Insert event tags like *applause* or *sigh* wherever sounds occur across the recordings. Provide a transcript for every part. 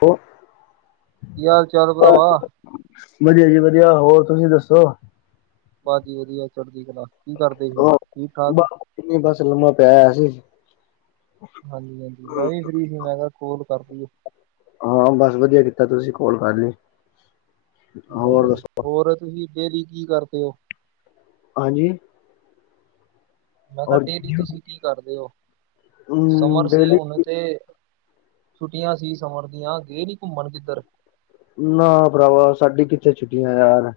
ਫ ਕੀ ਹਾਲ ਚਾਲ ਭਰਾਵਾ। ਵਧੀਆ ਜੀ ਵਧੀਆ ਹੋਰ ਤੁਸੀਂ ਦੱਸੋ? ਬਾਸ ਜੀ ਵਧੀਆ ਚੜਦੀ ਕਲਾ ਕੀ ਕਰਦੇ ਸੀ ਠੀਕ ਠਾਕ। ਕਿਨੀ ਬਸ ਲੰਮਾ ਪਿਆਇਆ ਸੀ। ਹਾਂਜੀ ਹਾਂਜੀ ਮੈਂ ਵੀ ਫ੍ਰੀ ਸੀ ਮੈਂ ਕਿਹਾ ਕੋਲ ਕਰਦੀ ਆ। ਹਾਂ, ਬਸ ਵਧੀਆ ਕੀਤਾ ਤੁਸੀ ਕੋਲ ਕਰਲੀ। ਹੋਰ, ਹੋਰ ਤੁਸੀ ਡੇਲੀ ਕੀ ਕਰਦੇ ਹੋ? ਹਾਂਜੀ। ਮੈਂ ਕਿਹਾ ਔਰ ਡੇਲੀ ਤੁਸੀਂ ਕੀ ਕਰਦੇ ਹੋ? ਹਮ ਸਮਰ ਸੀ, ਡੇਲੀ ਹੁਣ ਤੇ। ਛੁੱਟੀਆਂ ਸੀ ਸਮਰ ਦੀਆਂ। ਗਏ ਨੀ ਘੁੰਮਣ ਕਿੱਧਰ? ਨਾ ਭਰਾਵਾ, ਸਾਡੀ ਕਿੱਥੇ ਛੁੱਟੀਆਂ ਯਾਰ।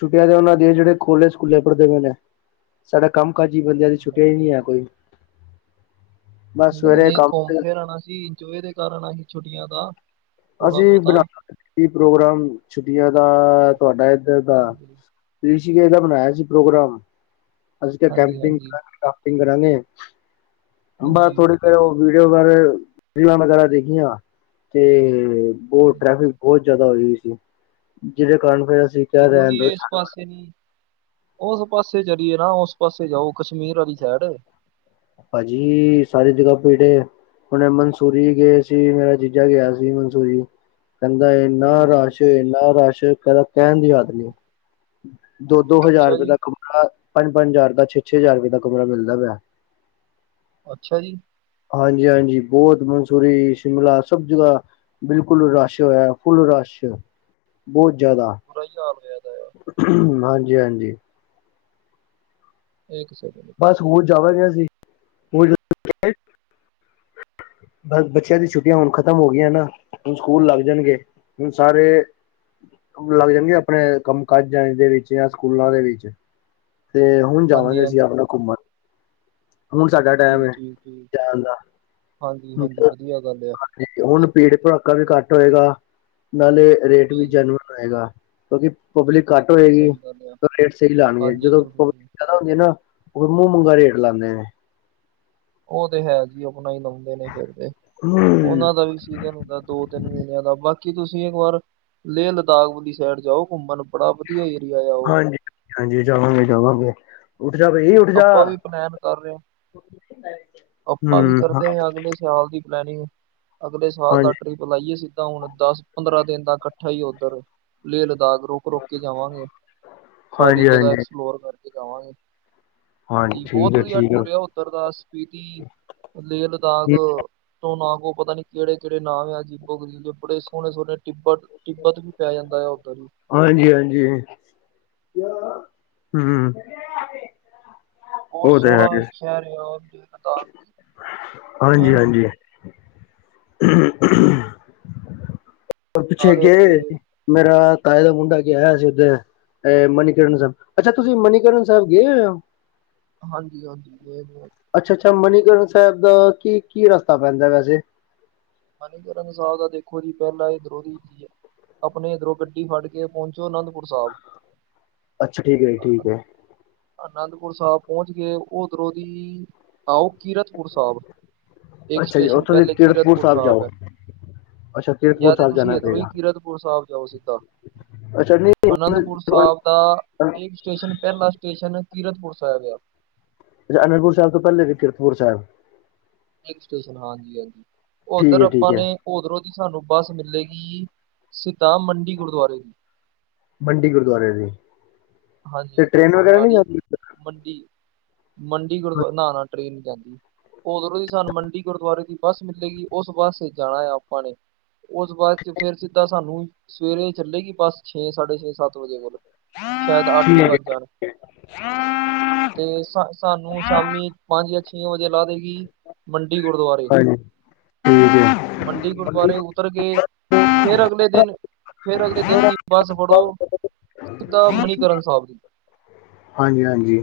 ਛੱਟੀਆਂ ਦੇ ਉਹਨਾਂ ਦੀਆ ਜਿਹੜੇ ਕੋਲੋਜ, ਸਕੂਲੇ ਪੜਦੇ ਪਏ ਨੇ। ਸਾਡਾ ਕੰਮਕਾਜੀ ਬੰਦਿਆਂ ਦੀ ਛੁੱਟੀਆਂ ਹੀ ਹਾਂਜੀ ਨਹੀ ਹੈ, ਕੋਈ। ਬਸ ਸਵੇਰੇ ਕੰਮ ਜਾਣਾ ਸੀ ਜੋ ਏਦੇ ਕਾਰਨ, ਆਈ ਛੁੱਟੀਆਂ ਦਾ। ਥੋੜਾ ਅਸੀਂ ਬਹੁਤਾ ਬਨਾਣਾ ਪ੍ਰੋਗਰਾਮ ਛੁੱਟੀਆਂ ਦਾ, ਤੁਆਡਾ ਇੱਧਰ ਦਾ। ਹਾਂਜੀ ਰਿਸ਼ੀਕੇਸ਼ ਦਾ ਬਨਾਇਆ ਸੀ, ਪ੍ਰੋਗਰਾਮ। ਅਸੀ ਕਿਆ, ਹਾਂਜੀ ਕੈਂਪਿੰਗ ਹਾਂਜੀ ਕਰਾਂਗੇ, ਕਰਾਫਟਿੰਗ ਕਰਾਂਗੇ, ਬਸ ਹਾਂਜੀ ਥੋੜੇ ਫੇਰ ਓ ਵੀਡੀਓ, ਵਗੈਰ ਰੀਲਾਂ ਵਗੈਰਾ ਦੇਖੀਆਂ, ਤੇ ਬਹੁਤ ਟ੍ਰੈਫਿਕ ਬਹੁਤ ਜਾਦਾ ਹੋਈ ਓਈ ਸੀ, ਜਿਦੇ ਕਾਰਨ ਫੇਰ ਅਸੀਂ ਕਿਹਾ ਰਹਿਣ ਜ਼ਰੂਰੀ ਦੋ ਏ, ਇਸ ਪਾਸ ਓਸ ਪਾਸੇ ਚਲੀਏ ਨਾ, ਓਸ ਪਾਸੇ ਜਾਓ, ਕਸ਼ਮੀਰ ਆਲੀ ਸਾਇਡ। ਪਾਜੀ, ਸਾਰੀ ਜਗਾ ਪੇੜੇ ਆ। ਹੁਣ ਮਨਸੂਰੀ ਗਏ ਸੀ, ਮੇਰਾ ਜੀਜਾ ਗਿਆ ਸੀ, ਮਨਸੂਰੀ। ਕਹਿੰਦਾ ਇਹਨਾ ਹਾਂਜੀ ਰਸ਼, ਇਹਨਾ ਰਸ਼ ਕਹਿੰਦਾ, ਕਹਿਣ ਦੀ ਹੱਦ ਨਹੀ। ਦੋ-ਦੋ ਹਜ਼ਾਰ ਅੱਛਾ ਰੁਪਏ ਜੀ, ਦਾ ਕਮਰਾ, ਪੰਜ-ਪੰਜ ਹਜ਼ਾਰ ਦਾ, ਛੇ-ਛੇ ਹਜ਼ਾਰ ਰੁਪਏ ਦਾ ਕਮਰਾ ਮਿਲਦਾ ਪਿਆ। ਅੱਛਾ ਜੀ! ਹਾਂਜੀ-ਹਾਂਜੀ, ਬਹੁਤ ਮੰਸੂਰੀ, ਸ਼ਿਮਲਾ ਸਭ ਜਗ੍ਹਾ ਬਿਲਕੁਲ ਰਸ਼ ਹੋਇਆ, ਫੁੱਲ ਰਸ਼। ਬਹੁਤ ਜ਼ਿਆਦਾ। ਬੁਰਾ ਹੀ ਹਾਲ ਹੋਇਆਦਾ ਏ। ਹਾਂਜੀ-ਹਾਂਜੀ। ਇੱਕ ਸ ਬਸ, ਹੁਣ ਜਾਵਾਗੇ ਅਸੀ। ਉਹ *unintelligible* ਬਸ, ਬੱਚਿਆਂ ਦੀ ਛੁੱਟੀਆਂ ਹੁਣ ਖ਼ਤਮ ਹੋ ਗਈਆਂ ਨਾ, ਹੁਣ ਸਕੂਲ ਲੱਗ ਜਾਣਗੇ। ਹੁਣ ਸਾਰੇ ਲੱਗ ਜਾਣਗੇ ਅਪਣੇ ਕੰਮ-ਕਾਜਾਂ ਦੇ ਵਿੱਚ, ਯਾਂ ਸਕੂਲਾਂ ਦੇ ਵਿੱਚ। ਤੇ, ਹੁਣ ਜਾਵਾਂਗੇ ਅਸੀਂ ਹਾਂਜੀ-ਹਾਂਜੀ, ਆਪਣਾ ਘੁੰਮਣ। ਹੁਣ ਸਾਡਾ ਜੀ ਟਾਇਮ ਏ ਠੀਕ ਠੀਕ, ਜਾਣ ਦਾ। ਹਾਂਜੀ-ਹਾਂਜੀ, ਵਧੀਆ ਗੱਲ ਆ। ਹੁਣ ਭੀੜ-ਭੜਾਕਾ ਵੀ ਘੱਟ ਹੋਇਗਾ, ਨਾਲੇ ਰੇਟ ਜੀ ਵੀ ਜੀ, ਜੈਨੳਨ ਹੋਇਗਾ। ਕਿਉਂਕਿ ਪਬਲਿਕ ਘਟ ਸਹੀ ਹੋਏਗੀ, ਗੱਲ ਆ, ਤਾਂ ਰੇਟ ਸਹੀ ਲਾਣਗੇ, ਹਾਂਜੀ ਜਦੋਂ ਬਿਲਕੁਲ ਪ ਜੀ, ਜਾਓਗੇ ਨਾ, ਉਦੋ ਮੂੰਹ-ਮੰਗਾ ਰੇਟ ਲਾੰਦੇ ਨੇ। ਓ ਤੇ ਹੈ ਜੀ, ਆਪਣਾ ਹੀ ਲਾਉਂਦੇ ਨੇ ਫਿਰ ਤੇ, ਓਹਨਾਂ ਦਾ ਵੀ ਸੀਜ਼ਨ ਹੁੰਦਾ ਦੋ-ਤਿੰਨ ਮਹੀਨਿਆਂ ਦਾ। ਬਾਕੀ ਤੁਸੀਂ ਇੱਕ ਵਾਰ ਲੇਹ-ਲਦਾਖ ਵਾਲੀ ਸਾਈਡ ਜਾਓ ਘੁੰਮਣ ਬੜਾ ਵਧੀਆ ਏਰੀਆ ਯਾ, ਓਹ। ਹਾਂਜੀ ਹਾਂਜੀ, ਜਾਵਾਂਗੇ-ਜਾਵਾਂਗੇ ਉੱਠ ਜਾ ਭਈ ਆਪਾਂ ਵੀ ਪਲੈਨ ਕਰ ਰਹੇ ਆਂ। *unintelligible* ਆਪਾਂ ਵੀ ਹਾਂ ਕਰਦੇ ਆਂ, ਅਗਲੇ ਸਾਲ ਦੀ ਪਲੈਨਿੰਗ। ਅਗਲੇ ਸਾਲ ਹਾਂਜੀ, ਦਾ ਟ੍ਰੀੱਪ ਲਾਈਏ ਸਿੱਧਾ ਹੁਣ, ਦਸ-ਪੰਦਰਾਂ ਦਿਨ ਦਾ ਕੱਠਾ ਈ ਓਧਰ। ਲੇਹ-ਲਦਾਖ ਰੋਕ-ਰੋਕਕੇ ਜਾਵਾਂਗੇ, ਸਾਰੀ ਹਾਂਜੀ, ਜਗ੍ਹਾ ਹਾਂਜੀ, ਐਕਸਪਲੋਰ ਕਰਕੇ ਜਾਵਾਂਗੇ। ਜੀ, ਬਹੁਤ ਹਾਂਜੀ ਵਧੀਆ ਠੀਕ ਐ, ਟੂਰ ਆ ਓਧਰ ਦਾ ਸ੍ਪੀਤੀ, ਲੇਹ-ਲਦਾਖ। ਠੀਕ ਐ। ਮੈਂਨੂੰ ਨਾਂ ਕੋ ਪਤਾ ਨੀ, ਕਿਹੜੇ-ਕਿਹੜੇ ਨਾਮ ਆ, ਅਜੀਬੋ-ਗਰੀਬ, ਬੜੇ ਸੋਣੇ-ਸੋਣੇ ਟਿੱਬਤ। ਤਿੱਬਤ ਵੀ ਪੈ ਜਾਂਦਾ ਯਾ, ਉੱਧਰ। ਹਾਂਜੀ-ਹਾਂਜੀ, ਹੁੰ। *inaudible* ਬੋਹਤ ਸੋਣਾ ਸ਼ਹਿਰ ਯਾਂ ਔਥੇ। ਹਾਂਜੀ-ਹਾਂਜੀ। ਨਾਲੇ ਉੱਥੇ *unintelligible* ਮੇਰਾ ਤਾਏ ਦਾ ਮੁੰਡਾ ਗਿਆ ਆਯਾਂ ਸੀ ਉਦੇ। ਐ, ਮਨੀਕਰਨ ਸਹਿਬ। ਅੱਛਾ ਤੁਸੀਂ ਮਨੀਕਰਨ ਸਹਿਬ ਗਏ ਹੋਏ ਔ? ਹਾਂਜੀ-ਹਾਂਜੀ *unintelligible* ਅੱਛਾ-ਅੱਛਾ, ਮਨੀਕਰਨ ਸਹਿਬ ਦਾ ਕੀ-ਕੀ ਰਸਤਾ ਪੈਂਦਾ ਵੈਸੇ? ਮਨੀਕਰਨ ਸਹਿਬ ਦਾ ਦੇਖੋ ਜੀ, ਪਹਿਲਾ ਏਧਦਰੋ *unintelligible* ਅਪਣੇ ਏੱਧਰੋਂ ਗੱਡੀ ਫੜ ਕੇ ਪਹੁੰਚੋ ਅਨੰਦਪੁਰ ਸਾਹਿਬ। ਅੱਛਾ, ਠੀਕ ਹੈ ਜੀ, ਠੀਕ ਅਨ- ਹੈ। ਅਨੰਦਪੁਰ ਸਾਹਿਬ ਪਹੁੰਚ ਗਏ ਉੱਧਰੋਂ ਦੀਂ। ਆਓ, ਕੀਰਤਪੁਰ ਸਾਹਿਬ ਇੱਕ ਅੱਛਾ ਜੀ, ਸਟੇਸ਼ਨ ਉੱਥੋਂ ਦੀ ਪਹਿਲੇ ਕੀਰਤ ਕੀਰਤਪੁਰ ਸਾਹਿਬ ਜਾਓ, ਅੱਛਾ ਕੀਰਤਪੁਰ ਜਾਂ ਤਾਂ ਸਾਹਿਬ ਤੁਸੀਂ ਜਾਣਾ ਇਧਰੋਂ ਹੀ ਪਏਗਾ। ਸਿੱਧਾ ਕੀਰਤਪੁਰ ਸਾਹਿਬ ਜਾਓ। ਅ ਚਟਨੀ *unintelligible* ਅਨੰਦਪੁਰ ਸਾਹਿਬ ਦਾ ਪਹਿਲਾਂ ਵਾਲਾ ਸਟੇਸ਼ਨ ਕੀਰਤਪੁਰ ਸਾਹਿਬ ਹੈ। ਅਨੰਦਪੁਰ ਸਾਹਿਬ ਤੋਂ ਪਹਿਲਾਂ ਹੈ ਕੀਰਤਪੁਰ ਸਾਹਿਬ। ਸਟੇਸ਼ਨ, ਹਾਂਜੀ-ਹਾਂਜੀ ਠੀਕ ਉੱਧਰ ਐ, ਠੀਕ ਆਪਾਂ ਐ। ਨੇ ਉੱਥੋਂ ਸਾਨੂੰ ਬੱਸ ਮਿਲੇਗੀ ਸਿੱਧਾ ਮੰਡੀ ਗੁਰੂਦੁਅਰੇ। ਮੰਡੀ ਗੁਰਦੁਆਰੇ ਦੀ। ਹਾਂਜੀ, ਤੇ ਟ੍ਰੇਨ ਵਗੈਰਾ ਨਹੀਂ ਮੋਨਾਲੀ, ਜਾਂਦੀ ਮੰਡੀ, ਮੰਡੀ ਗੁਰਦੁਆਰਾ, ਨਾਂ-ਨਾਂ, ਟ੍ਰੇਨ ਨੀਂ ਜਾਂਦੀ। ਔਧਰੋਂ ਦੀ ਸਾਨੂੰ ਮੰਡੀ ਗੁਰਦੁਆਰੇ ਦੀ ਬੱਸ ਮਿਲੇਗੀ। ੳਸ ਬੱਸ ਵਿੱਚ ਜਾਣਾ ਆ ਆਪਾਂ ਨੇ। ਔਸ ਬੱਸ ਚ ਫੇਰ ਸਿੱਧਾ ਸਾਨੂੰ ਸਵੇਰੇ ਚੱਲੇਗੀ ਬਸ, ਛੇ, ਸਾਡੇ -ਛੇ, ਸੱਤ ਵਜੇ ਕੋਲ। ਸ਼ਾਇਦ ਅੱਠ ਵੀ ਠੀਕ ਹੈ, ਵੱਜ ਜਾਣ। ਤੇ ਸਾਨੂੰ ਸ਼ਾਮੀ ਪੰਜ ਜਾਂ ਛੇ ਵਜੇ ਲਾ ਦੇਗੀ ਮੰਡੀ ਗੁਰਦੁਆਰੇ। ਹਾਂਜੀ ਠੀਕ ਹੈ ਮੰਡੀ ਗੁਰਦੁਆਰੇ ਉੱਤਰ ਕੇ ਫੇਰ ਅਗਲੇ ਦਿਨ, ਫੇਰ ਅਗਲੇ ਦਿਨ ਦੀ ਬੱਸ ਫੜੋ। ਸਿਧਾ, ਮਨੀਕਰਨ ਸਹਿਬ। ਹਾਂਜੀ-ਹਾਂਜੀ।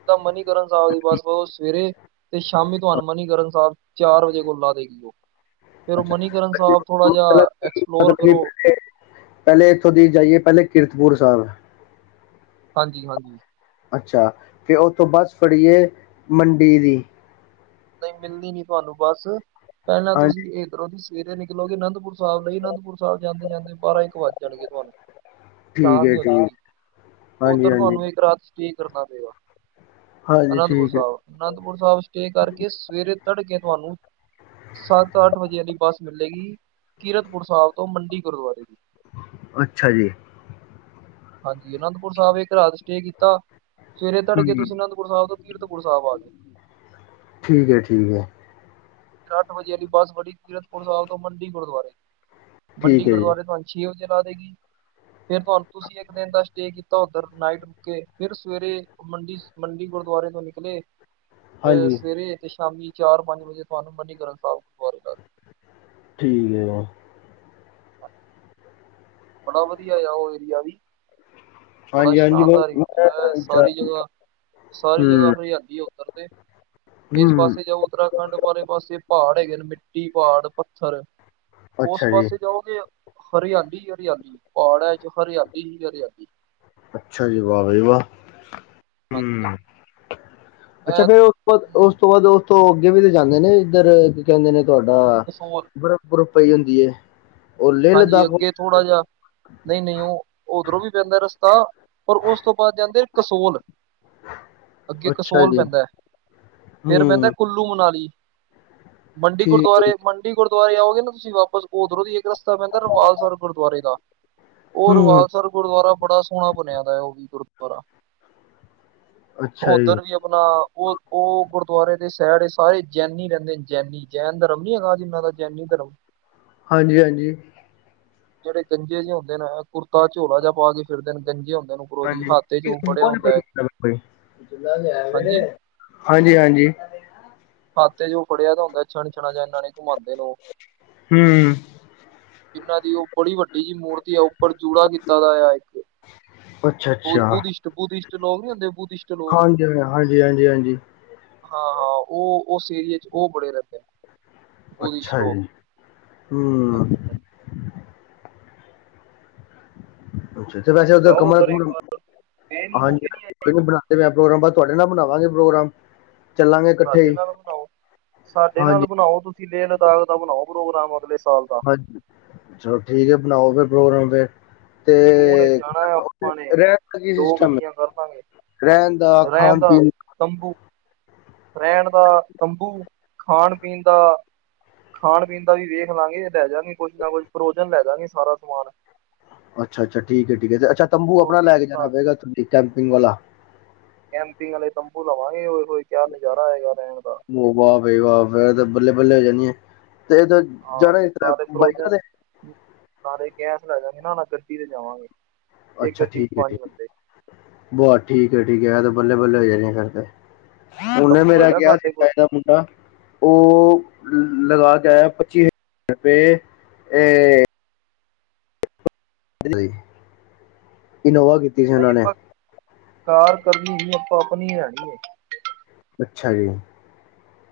ਸੀਧਾ ਮਨੀਕਰਨ ਸਾਹਿਬ ਦੀ ਬੱਸ ਬਵੋ ਸਵੇਰੇ, ਤੇ ਸ਼ਾਮੀ ਤੁਹਾਨੂੰ ਮਨੀਕਰਨ ਸਾਹਿਬ। ਚਾਰ ਵਜੇ ਕੋਲ ਲਾਂ ਦੇਗੀ, ਔ ਫੇਰ ਔ ਅੱਛਾ ਮਨੀਕਰਨ ਮਤਲਬ ਕਿ ਸਾਹਿਬ ਥੋੜਾ ਜਿਹਾ ਮਤਲਬ ਐਕਸਪਲੋਰ ਕਿ ਕਰੋ। ਪਹਿਲੇ- ਪਹਿਲੇ ਏੱਥੋਂ ਦੀ ਜਾਈਏ, ਪਹਿਲੇ ਕਿਰਤਪੁਰ ਸਾਹਿਬ। ਹਾਂਜੀ ਹਾਂਜੀ। ਅੱਛਾ, ਫਿਰ ਉਸਤੋ ਬੱਸ ਫੜਿਏ ਮੰਡੀ ਦੀ। ਨਹੀਂ ਮਿਲਣੀ ਤੁਹਾਨੂੰ ਬੱਸ, ਪਹਿਲਾਂ ਹਾਂਜੀ ਤੁਸੀਂ ਇੱਧਰੋਂ ਹੀ ਜਾਓ। ਸਵੇਰੇ ਨਿਕਲੋਗੇ ਅਨੰਦਪੁਰ ਸਾਹਿਬ ਲਈ ਅਨੰਦਪੁਰ ਸਾਹਿਬ ਜਾਂਦੇ- ਜਾਂਦੇ ਤੁਹਾ ਬਾਰਾਂ- ਇੱਕ ਵੱਜ ਜਾਣਗੇ ਤੁਹਾਨੂੰ। ਠੀਕ ਸ਼ਾਮ ਹੈ ਹੀ ਹੋ ਠੀਕ ਜਾਵੇਗੀ। ਹਾਂਜੀ ਉੱਧਰ ਹਾਂਜੀ ਤੁਹਾਨੂੰ ਇੱਕ ਰਾਤ ਰੁਕਣਾ ਪਵੇਗਾ। ਹਾਂਜੀ ਅਨੰਦਪੁਰ ਠੀਕ ਹੈ ਸਾਹਿਬ ਅਨੰਦਪੁਰ ਸਾਹਿਬ ਸਟੇਸ਼ਨ ਤੇ। ਕਰਕੇ ਸਵੇਰੇ ਤੜਕੇ ਤੁਹਾਨੂੰ। ਸੱਤ-ਅੱਠ ਵਜੇ ਵਾਲੀ ਬੱਸ ਮਿਲੇਗੀ ਕੀਰਤਪੁਰ ਸਾਹਿਬ ਤੋਂ ਮੰਡੀ ਗੁਰਦੁਆਰੇ। ਅੱਛਾ ਜੀ। ਹਾਂਜੀ, ਅਨੰਦਪੁਰ ਸਾਹਿਬ ਇਕ ਰਾਤ ਸਟੇ ਕੀਤਾ। ਸਵੇਰੇ ਹੂੰ ਤੜਕੇ ਤੁਸੀਂ ਆਨੰਦਪੁਰ ਸਾਹਿਬ ਤੋਂ ਕੀਰਤਪੁਰ ਸਾਹਿਬ ਆ ਗਏ। ਠੀਕ ਹੈ, ਠੀਕ ਹੈ। ਫਿਰ ਅੱਠ ਵਜੇ ਵਾਲੀ ਬੱਸ ਫੜੀ ਕੀਰਤਪੁਰ ਸਾਹਿਬ ਤੋਂ ਮੰਡੀ ਗੁਰਦੁਆਰੇ ਮੰਡੀ ਠੀਕ ਹੈ ਜੀ ਗੁਰਦੁਆਰੇ। ਛੇ ਵਜੇ ਲਾ ਦੇਗੀ ਫੇਿਰ ਤੁਹਾਨੂੰ ਤੁਸੀਂ ਇੱਕ ਦਿਨ ਦਾ ਸਟੇ ਕੀਤ ਉਧਰ ਨਾਈਟ ਉੱਥੇ ਹੀ ਰੁਕ ਕੇ ਫਿਰ ਸਵੇਰੇ। ਮੰਡੀ, ਮੰਡੀ ਗੁਰਦੁਆਰੇ ਤੋਂ ਨਿਕਲੇ। ਅਹ, ਹਾਂਜੀ ਸਵੇਰੇ ਤੇ ਸ਼ਾਮੀ ਚਾਰ- ਪੰਜ ਵਜੇ ਤੁਹਾਨੂੰ ਸਾਹਿਬ ਗੁਰਦੁਆਰੇ ਜਾ ਸਕਦੇ ਹੋ। ਠੀਕ ਹੈ ਬੜਾ ਵਧੀਆ ਆ, ਉਹ ਏਰੀਆ ਵੀ। ਬੜਾ ਹਾਂਜੀ ਹਾਂਜੀ ਬਹੁਤ ਸ਼ਾਨਦਾਰ ਹੂੰ ਏਰੀਆ ਹੈ, ਸਾਰੀ ਜਗ੍ਹਾ ਸਾਰੀ ਜਗ੍ਹਾ ਹਰਿਆਲੀ ਉਹ ਕਰਦੇ। ਹੂੰ ਇਸ ਪਾਸੇ ਜਾਓ, ਉੱਤਰਾਖੰਡ ਵਾਲੇ ਪਾਸੇ, ਪਆੜ ਹੈਗੇ ਨੇ, ਮਿੱਟੀ, ਪਾੜ, ਪੱਥਰ। ਉਸ ਅੱਛਾ ਜੀ ਪਾਸੇ ਜਾਓਗੇ, ਹਰਿਆਲੀ ਈ ਹਰਿਆਲੀ, ਪਾੜਾ ਇੱਚ ਹਰਿਆਲੀ ਈ ਹਰਿਆਲੀ। ਅੱਛਾ ਜੀ, ਵਾਹ ਬਈ ਵਾਹ। ਹਾਂਜੀ ਹਾਂ। ਹੂੰ ਅੱਛਾ ਫੇਰ ਉਸ ਤੋਂ ਬਾਦ, ਉਸ ਤੋਂ ਬਾਅਦ ਉਸ ਤੋਂ ਅੱਗੇ ਵੀ ਤੇ ਜਾਂਦੇ ਨੇ, ਇੱਧਰ ਕੀ ਕਹਿੰਦੇ ਨੇ ਤੁਹਾਡਾ, ਕਸੋਲ ਬਰਫ ਬੁਰਫ ਪਈ ਹੁੰਦੀ ਏ? ਉਹ ਲੇਹ ਹਾਂਜੀ, ਲਦਾਖ ਵੱਲ। ਅੱਗੇ ਥੋੜ੍ਹਾ ਜਿਆ ਨਈ-ਨਈ ਉਹ, ਉਧਰੋਂ ਵੀ ਪੈਂਦਾ ਰਸਤਾ। ਔਰ ਉਸ ਤੋਂ ਬਾਅਦ ਜਾਂਦੇ ਨੇ ਕਸੋਲ। ਅੱਗੇ ਅੱਛਾ ਕਸੋਲ ਜੀ ਪੈਂਦਾ ਏ, ਫੇਰ ਪੇਂਦਾ ਹੂੰ ਕੁੱਲ ਕੁੱਲੂ ਮਨਾਲੀ, ਮੰਡੀ ਠੀਕ ਹੈ ਗੁਰਦੁਆਰੇ, ਮੰਡੀ ਗੁਰਦੁਆਰੇ ਆਓਗੇ ਨਾ ਤੁਸੀਂ ਵਾਪਸ, ਉਧਰੋਂ ਦੀ ਇੱਕ ਰਸ ਸੀਦਾ ਪੈਂਦਾ ਰੁਵਾਲਸਰ ਗੁਰਦੁਆਰੇ ਦਾ, ਉਹ ਹੂੰ ਰੁਵਾਲਸਰ ਗੁਰਦੁਆਰਾ ਬੜਾ ਸੋਹਣਾ ਬਣਿਆ ਦਾ ਉਹ ਵੀ ਗੁਰਦੁਆਰਾ, ਅੱਛਾ ਜੀ ਉੱਧਰ ਵੀ ਅਪਣਾ ਉਹ-ਉਹ ਗੁਰਦੁਆਰੇ ਦੇ ਸੈਡ ਚ ਸਾਰੇ ਜੈਨੀ ਰਹਿੰਦੇ ਨੇ, ਜੈਨੀ। ਜੈਨ ਧਰਮ ਨੀ ਹੈਗਾ, ਜਿੰਨਾ ਦਾ ਜੈਨੀ ਧਰਮ। ਹਾਂਜੀ-ਹਾਂਜੀ। ਜਿਹੜੇ ਗੰਜੇ ਜੇ ਹੁੰਦੇ ਨੇ, ਕੁੜਤਾ ਝੋਲਾ ਜਾ ਪਾ ਕੇ ਫਿਰਦੇ ਨੇ, ਗੰਜੇ ਹੁੰਦੇ ਨੇ ਉੱਪਰੋਂ ਦੀ ਹਾਂਜੀ ਹਾਤੇ *unintelligible* ਜੋ ਫੜਿਆ ਹੁੰਦਾ ਹੈ ਚੂਲਾਹ ਲਿਆਯਾ ਵੇ, ਹਾਂਜੀ ਹਾਂਜੀ-ਹਾਂਜੀ। ਹਾਥ ਇੱਚ ਔ ਫੜਿਆ ਦਾ ਹੁੰਦਾ ਹੈ ਛਣਛਣਾ ਜੇਆ ਇਨ੍ਹਾਂ ਨੇ ਘੁਮਾਉਂਦੇ ਨੇ ਉਹ। ਹੂੰ ਜਿਨ੍ਹਾਂ ਦੀ ਔ ਬੜੀ ਵੱਡੀ ਜਿਹੀ ਮੂਰਤੀ ਹੈ, ਉਪਰ ਜੂੜਾ ਕੀਤਾ ਦਾ ਆਯਾ ਅੱਛਾ ਬੁ ਅੱਛਾ ਬੁਧਿਸ਼ਟ ਬੁਧਿਸ਼ਟ ਲੋਕ ਨੀ ਹੁੰਦੇ? ਬੁਧਿਸ਼ ਹਾਂਜੀ ਹਾਂ ਹਾਂਜੀ-ਹਾਂਜੀ-ਹਾਂਜੀ। ਹਾਂ-ਹਾਂ, ਉਹ ਉਸ ਏਰੀਏ ਚ ਉਹ ਬੜੇ ਰੇਂਦੇ ਨੇ। ਬੁਧਿਸਟ ਅੱਛਾ ਲੋਕ ਜੀ, ਹੂੰ। ਹਾਂਜੀ-ਹਾਂਜੀ। ਅੱਛਾ, ਤੇ ਵੈਸੇ ਅਗਰ ਜਾਓ ਕਮਰਾ ਉੱਧਰ ਇੱਕ ਕੁਰਮ, ਵਾਰ ਇਹ ਨੀ ਹੋਗੇ ਨੀ ਹਾਂਜੀ-ਹਾਂਜੀ। ਕੋਈ ਨਈ ਬਣਾਂਦੇ ਪਏ ਆ ਪ੍ਰੋਗਰਾਮ, ਬਾਸ ਤੁਆਡੇ ਨਾਲ ਬਣਾਵਾਂਗੇ ਪ੍ਰੋਗਰਾਮ। ਚੱਲਾਂਗੇ ਇਕੱਠੇ ਸਾਡੇ ਹੀ ਨਾਲ ਬਣਾਓ, ਸਾਡੇ ਨਾਲ ਹਾਂਜੀ ਬਣਾਓ ਤੁਸੀਂ ਲੇਹ ਲਦਾਖ ਦਾ ਬਣਾਓ ਪ੍ਰੋਗਰਾਮ, ਅਗਲੇ ਸਾਲ ਦਾ। ਚਲੋ ਠੀਕ ਹੈ ਬਣਾਓ ਫੇਰ ਪ੍ਰੋਗਰਾਮ ਤੇ। ਜੂਨ ਇੱਚ ਜਾਣਾ ਏ ਆਪਾਂ ਨੇ, ਰਹਿਣ ਦਾ ਕੀ ਦੋ ਸਿਸਟਮ ਗੱਡੀਆਂ ਕਰ ਲਾਂਗੇ। ਰਹਿਣ ਦਾ, ਰਹਿਣ ਖਾਣ ਦਾ ਪੀਣ ਤੰਬੂ, ਰਹਿਣ ਦਾ ਤੰਬੂ, ਖਾਣ ਪੀਣ ਦਾ ਖਾਣ ਪੀਣ ਦਾ ਵੀ ਵੇਖ ਲਾਂਗੇ, ਲੈ ਜਾਗੇ ਕੁਛ ਨਾ ਕੁਛ, ਫਰੋਜਨ ਲੈ ਜਾਂਗੇ ਸਾਰਾ ਸਮਾਨ। ਅੱਛਾ-ਅੱਛਾ ਠੀਕ ਹੈ, ਠੀਕ ਹੈ ਤੇ ਅੱਛਾ ਤੰਬੂ ਜੋ ਆਪਣਾ ਲੇ ਵੀ ਕੇ ਜਾਣਾ ਪਏਗਾ, ਇਥੋਂ ਦੀ ਕੈਂਪਿੰਗ ਵਾਲਾ। ਕੈਂਪਿੰਗ ਆਲੇ ਤੰਬੂ ਲਵਾਂਗੇ, ਓਏ ਹੋਏ ਕਿਆ ਨਜ਼ਾਰਾ ਆਏਗਾ ਰਹਿਣ ਦਾ। ਉਹ ਵਾਹ ਵਈ ਵਾਹ, ਫੇਰ ਤੇ ਬੱਲੇ-ਬੱਲੇ ਹੋ ਜਾਣੀ ਐ, ਤੇ ਹਾਂ, ਜਾਣਾ ਇਸ ਤਰ੍ਹਾਂ ਨਾਲੇ ਫਰੋਜ਼ ਹੈ। ਬਾਈਕਾਂ ਤੇ ਨਾਲੇ ਗੈਸ ਲੈ ਜਾਂਗੇ, ਨਾ-ਨਾ ਗੱਡੀ ਤੇ ਜਾਵਾਂਗੇ, ਏਕ ਗੱਡੀ ਚ ਪੰਜ ਬੰਦੇ। ਬਾਹ ਠੀਕ ਹੈ ਠੀਕ ਹੈ, ਐ ਤੇ ਬੱਲੇ-ਬੱਲੇ ਹੋ ਜਾਣੀ ਏ ਫਿਰ ਤੇ, ਹੁਣੇ ਤੰਬੂ ਮੇਰਾ ਹੈਗਾ ਗਿਆ ਸੀ ਸਾਡੇ ਕੋਲ *unintelligible* ਉਹ ਲਗਾ ਕੇ ਆਯਾ ਪੱਚੀ ਹਜ਼ਾਰ ਰੁਪਏ ਐ *unintelligible* ਇਨੋਵਾ ਕੀ ਨਹੀਂ ਆਪਾਂ, ਕਾਰ ਕਰਨੀ ਹੀ ਆਪਾਂ ਅਪਣੀ ਹੈਗੀ ਹੈ। ਅੱਛਾ ਜੀ।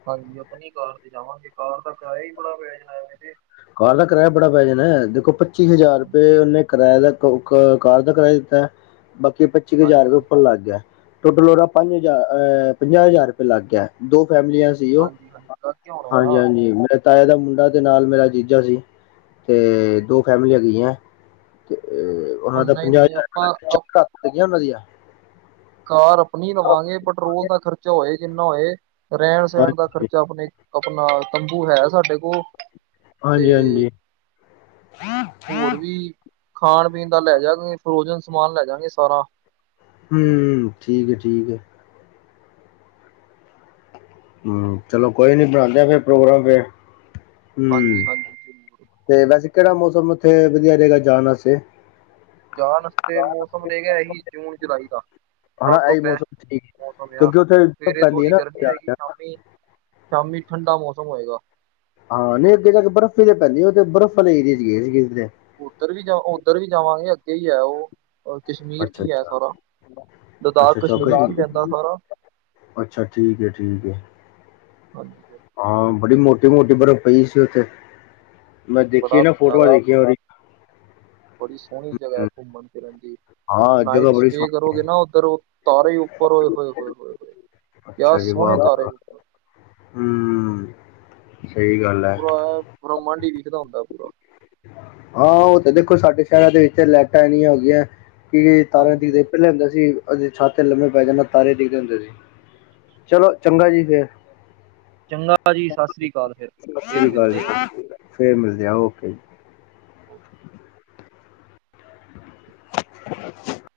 ਹਾਂਜੀ ਅਪਣੀ ਕਾਰ ਤੇ ਜਾਵਾਂਗੇ, ਕਾਰ ਦਾ ਕਿਰਾਇਆ ਹੀ ਬੜਾ ਪੈ ਜਾਣਾ ਐਵੇਂ ਤੇ। ਕਾਰ ਦਾ ਕਿਰਾਇਆ ਬੜਾ ਪੈ ਜਾਣਾ ਏ, ਦੇਖੋ ਪੱਚੀ ਹਜ਼ਾਰ ਰੁਪਏ ਉਹਨੇ ਕਿਰਾਇਆ ਦਾ ਕ ਕਾਰ ਦਾ ਕਿਰਾਇਆ ਦਿੱਤਾ ਏ, ਬਾਕੀ ਪੱਚੀ ਕੁ ਹਜ਼ਾਰ ਰੁਪਏ ਹਾਂਜੀ ਉੱਪਰ ਲੱਗ ਗਿਆ। ਟੋਟਲ ਔਦਾਂ ਪੰਜ ਹਜ਼ਾਰ ਅ ਪੰਜਾਹ ਹਜ਼ਾਰ ਰੁਪਏ ਲੱਗ ਗਿਆ, ਦੋ ਫੈਮਲੀਆਂ ਸੀ ਉਹ, ਹਾਂਜੀ ਹਾਂਜੀ ਲੱਗ ਹੋਣਾ ਆ ਹਾਂਜੀ-ਹਾਂਜੀ, ਮੇ ਤਾਏ ਦਾ ਮੁੰਡਾ ਤੇ ਨਾਲ ਮੇਰਾ ਜੀ ਦੂਜਾ ਸੀ, ਤੇ ਦੋ ਫੈਮਲੀਆਂ ਹੈਗੀਆਂ, ਤੇ, ਉਹ ਉਹਨਾਂ ਦਾ ਨਹੀਂ ਪੰਜਾਹ ਨਹੀਂ ਆਪਾਂ ਹਜ਼ਾਰ ਅਪ- ਚਕ ਸੀਗੀਆਂ ਉਹਨਾਂ ਦੀਆਂ। ਕਾਰ ਆਪਣੀ ਲਵਾਂਗੇ, ਪੈਟਰੋਲ ਦਾ ਖਰਚਾ ਹੋਏ ਜਿੰਨਾ ਹੋਏ, ਰਹਿਣ- ਸਹਿਣ ਦਾ ਹਾਂਜੀ ਖਰਚਾ ਆਪਣੇ, ਆਪਣਾ ਤੰਬੂ ਹੈ ਸਾਡੇ ਕੋਲ, ਹਾਂਜੀ ਤੇ ਹਾਂਜੀ ਹੋਰ ਵੀ ਖਾਣ- ਪੀਣ ਦਾ ਲੈ ਜਾਵਾਂਗੇ, ਸਮਾਨ ਲੈ ਜਾਵਾਂਗੇ ਸਾਰਾ ਹੂੰ, ਠੀਕ ਹੈ, ਠੀਕ ਹੈ। ਹੂੰ, ਚਲੋ ਕੋਈ ਨੀ ਬਣਾਉਂਦੇ ਆਂ ਫਿਰ ਪ੍ਰੋਗਰਾਮ ਫਿਰ, ਹੂੰ, ਹਾਂਜੀ ਹਾਂਜੀ ਜ਼ਰੂਰ ਤੇ ਵੈਸੇ ਕਿਹੜਾ ਮੌਸਮ ਉੱਥੇ ਵਧੀਆ ਰਹੇਗਾ ਜਾਣ ਵਾਸਤੇ? ਜਾਣ ਵਾਸਤੇ ਮੌਸਮ ਰਹੇਗਾ, ਹੀ ਜੂਨ ਜੁਲਾਈ ਦਾ ਹਨਾ ਸਭ ਤੋਂ ਇਹੀ ਬੈਸਟ ਮੌਸਮ ਠੀਕ, ਮੌਸਮ ਆ ਕਿਉਂਕਿ ਉੱਥੇ ਸਵੇਰੇ ਪੈਂਦੀ ਹੈ ਥੋੜ੍ਹੀ ਨਾ, ਗਰਮੀ ਹੋਏਗੀ ਸ਼ਾਮੀ ਸ਼ਾਮੀ ਠੰਡਾ ਮੌਸਮ ਹੋਏਗਾ। ਹਾਂ, ਨਹੀਂ ਅੱਗੇ ਜਾ ਕੇ ਬਰਫ਼ ਹੀ ਤੇ ਪੈਂਦੀ ਉਹ ਤੇ ਬਰਫ਼ ਵਾਲੇ ਏਰੀਏ ਚ' ਗਏ ਸੀਗੇ। ਉੱਧਰ ਵੀ ਜਾ, ਉੱਧਰ ਵੀ ਜਾਵਾਂਗੇ। ਅੱਗੇ ਹੀ ਹੈ ਉਹ ਰ ਕਸ਼ਮੀਰ 'ਚ' ਅੱਛਾ ਹੀ ਹੈ ਅੱਛਾ ਸਾਰਾ। ਲਦਾਖ, ਅੱਛਾ ਅੱਛਾ ਕਸ਼ਮੀਰ 'ਚ' ਹੀ ਕਸ਼ਮੀ- ਪੈਂਦਾ ਸਾਰਾ। ਅੱਛਾ। ਠੀਕ ਹੈ, ਠੀਕ ਹੈ। ਹਾਂਜੀ। ਸਰ ਹਾਂ, ਬੜੀ ਮੋਟੀ- ਮੋਟੀ ਬਰਫ਼ ਪਈ ਸੀ ਉੱਥੇ। ਮੈਂ ਦੇਖੀ ਹੈ ਬੜਾ ਨਾ ਫੋਟੋਆਂ ਨਜ਼ਾਰਾ ਦੇਖੀਆਂ ਜੀ, ਉਹਦੀ ਬੜੀ ਸੋਹਣੀ ਜਗ੍ਹਾ ਹੈ ਹਮ, ਘੁੰਮਣ- ਫਿਰਨ ਦੀ, ਫਿਰ ਹਾਂ ਜਗ੍ਹਾ ਨਾਈਟ ਬੜੀ ਸਟੇ ਸੋਹਣੀ ਕਰੋਗੇ ਨਾ ਉੱਧਰ। ਤਾਰੇ ਉੱਪਰ ਹੋਏ- ਹੋਏ- ਹੋਏ- ਹੋਏ- ਹੋਏ ਕਿਆ ਅੱਛਾ ਜੀ ਸੋਹਣੇ ਵਾਹ ਵਾਹ। ਤਾਰੇ ਉੱਪਰ। ਹੂੰ, ਸਹੀ ਗੱਲ ਹੈ, ਬਹਮਾਂ ਡੀ ਵਿਖਦਾ ਹੁੰਦਾ ਪੂਰਾ, ਹਾਂ ਉਹ ਤੇ ਦੇਖੋ ਸਾਡੇ ਸ਼ਹਿਰਾਂ ਦੇ ਵਿੱਚ ਲਾਈਟਾਂ ਇੰਨੀਆ ਹੈ ਗਈਆਂ। ਕਿ ਤਾਰੇ ਹਾਂਜੀ ਦਿਖਦੇ ਸੀ, ਪਹਿਲੇ ਹੁੰਦੇ ਸੀ ਛਤ ਤੇ ਲੰਮੇ ਪੈ ਜਾਂਦੇ ਤਾਰੇ ਦਿਖਦੇ ਹੁੰਦੇ ਸੀ। ਚਲੋ ਚੰਗਾ ਜੀ ਫੇਰ, ਚੰਗਾ ਜੀ ਸਤਿ ਸ੍ਰੀ ਅਕਾਲ ਫੇਰ, ਫੇਰ ਮਿਲਦੇ ਹਾਂ। ਫੇਰ ਮਿਲਦੇ ਓਕੇ ਜੀ। *inaudible*